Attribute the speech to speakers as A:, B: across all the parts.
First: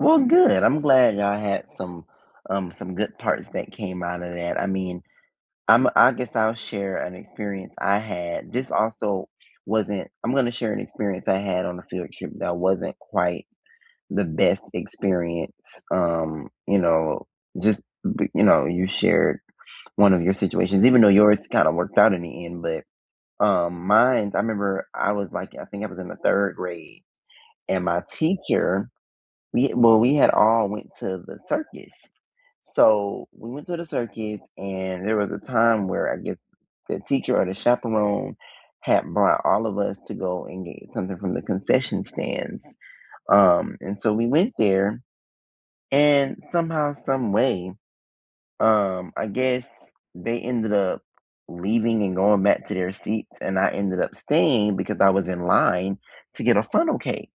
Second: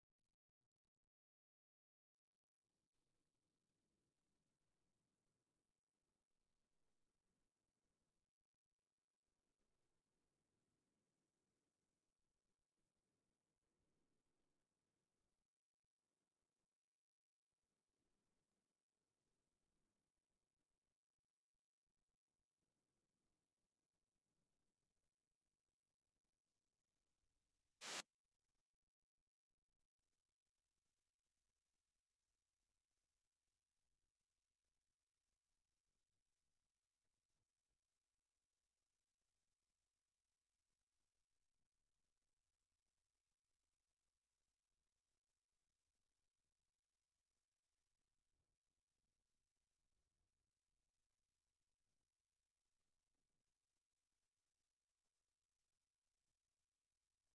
A: Well, good, I'm glad I had some, um, some good parts that came out of that. I mean, I'm I guess I'll share an experience I had. This also wasn't I'm gonna share an experience I had on a field trip that wasn't quite the best experience, um, you know, just b you know, you shared one of your situations, even though yours kinda worked out in the end, but, um, mine, I remember I was, like I think I was in the 3rd grade, and my teacher we well, we had all went to the circus. So, we went to the circus, and there was a time where, I guess, the teacher or the chaperone had brought all of us to go and get something from the concession stands, um, and so we went there, and somehow, some way, um, I guess they ended up leaving and going back to their seats, and I ended up staying, because I was in line to get a funnel cake.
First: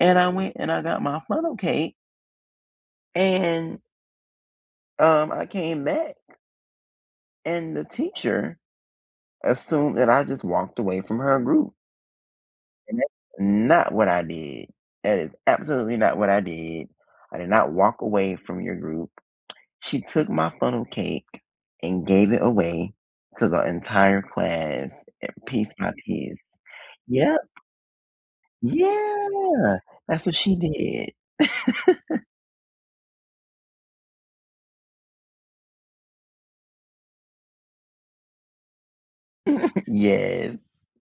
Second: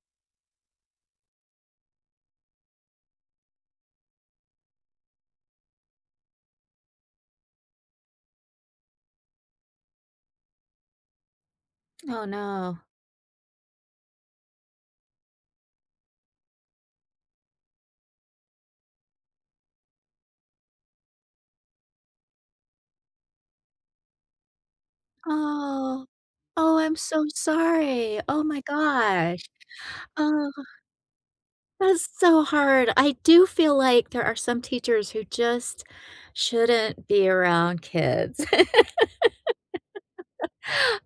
A: And I went and I got my funnel cake and um, I came back and the teacher assumed that I just walked away from her group
B: Oh no.
A: and that's not what I did. That is absolutely not what I did. I did not walk away from your group. She took my funnel cake, and gave it away to the entire class, a piece by
B: Oh.
A: piece.
B: Oh, I'm so
A: Yep.
B: sorry. Oh my gosh.
A: Yeah. That's what
B: Ugh.
A: she did.
B: That's so hard. I do feel like there are some teachers who just shouldn't be around kids.
A: Yes.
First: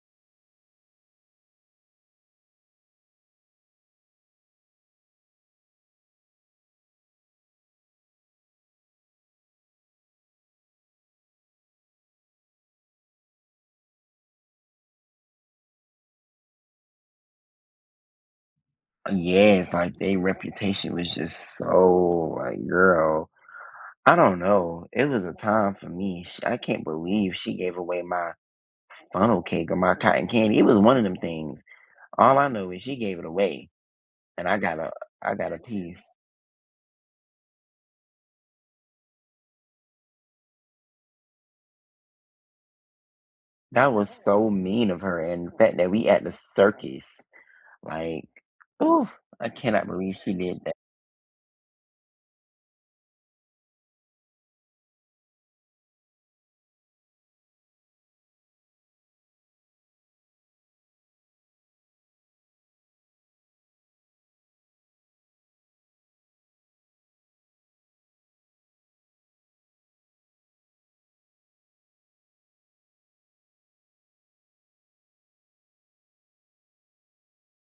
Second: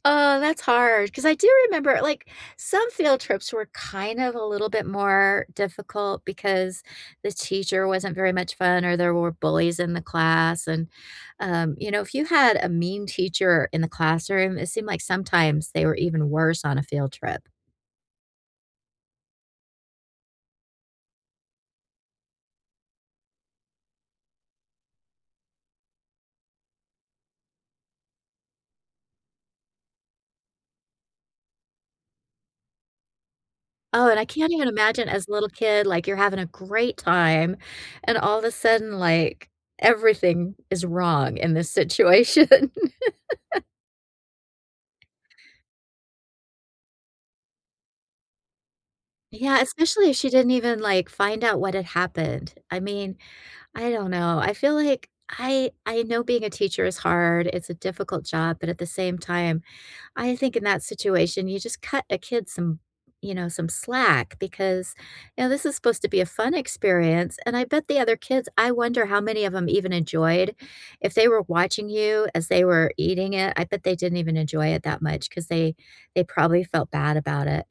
B: Oh, that's hard, 'cause I do remember, like, some field trips were kind of a little bit more difficult because the teacher wasn't very much fun, or there were bullies in the class, and, um, you know, if you had a mean teacher in the classroom, it seemed like, sometimes, they were even worse on a field trip.
A: Uh, yes, like, they reputation was just so like, girl, I don't know, it was a time for me, sh I can't believe she gave away my funnel cake, or my cotton candy it was one of them things. All I know is, she gave it away,
B: Oh, and I
A: and
B: can't
A: I
B: even
A: got a
B: imagine as a
A: I
B: little
A: got a
B: kid,
A: piece.
B: like, you're having a great time, and all of a sudden, like, everything is wrong in this situation.
A: That was so mean of her, and the fact that we at the circus, like ooh, I
B: Yeah,
A: cannot
B: especially
A: believe
B: if she
A: she
B: didn't
A: did that.
B: even, like, find out what had happened. I mean, I don't know, I feel like I I know being a teacher is hard, it's a difficult job, but at the same time, I think in that situation, you just cut a kid some you know, some slack, because, now, this is supposed to be a fun experience, and I bet the other kids I wonder how many of 'em even enjoyed if they were watching you as they were eating it, I bet they didn't even enjoy it that much, 'cause they they probably felt bad about it.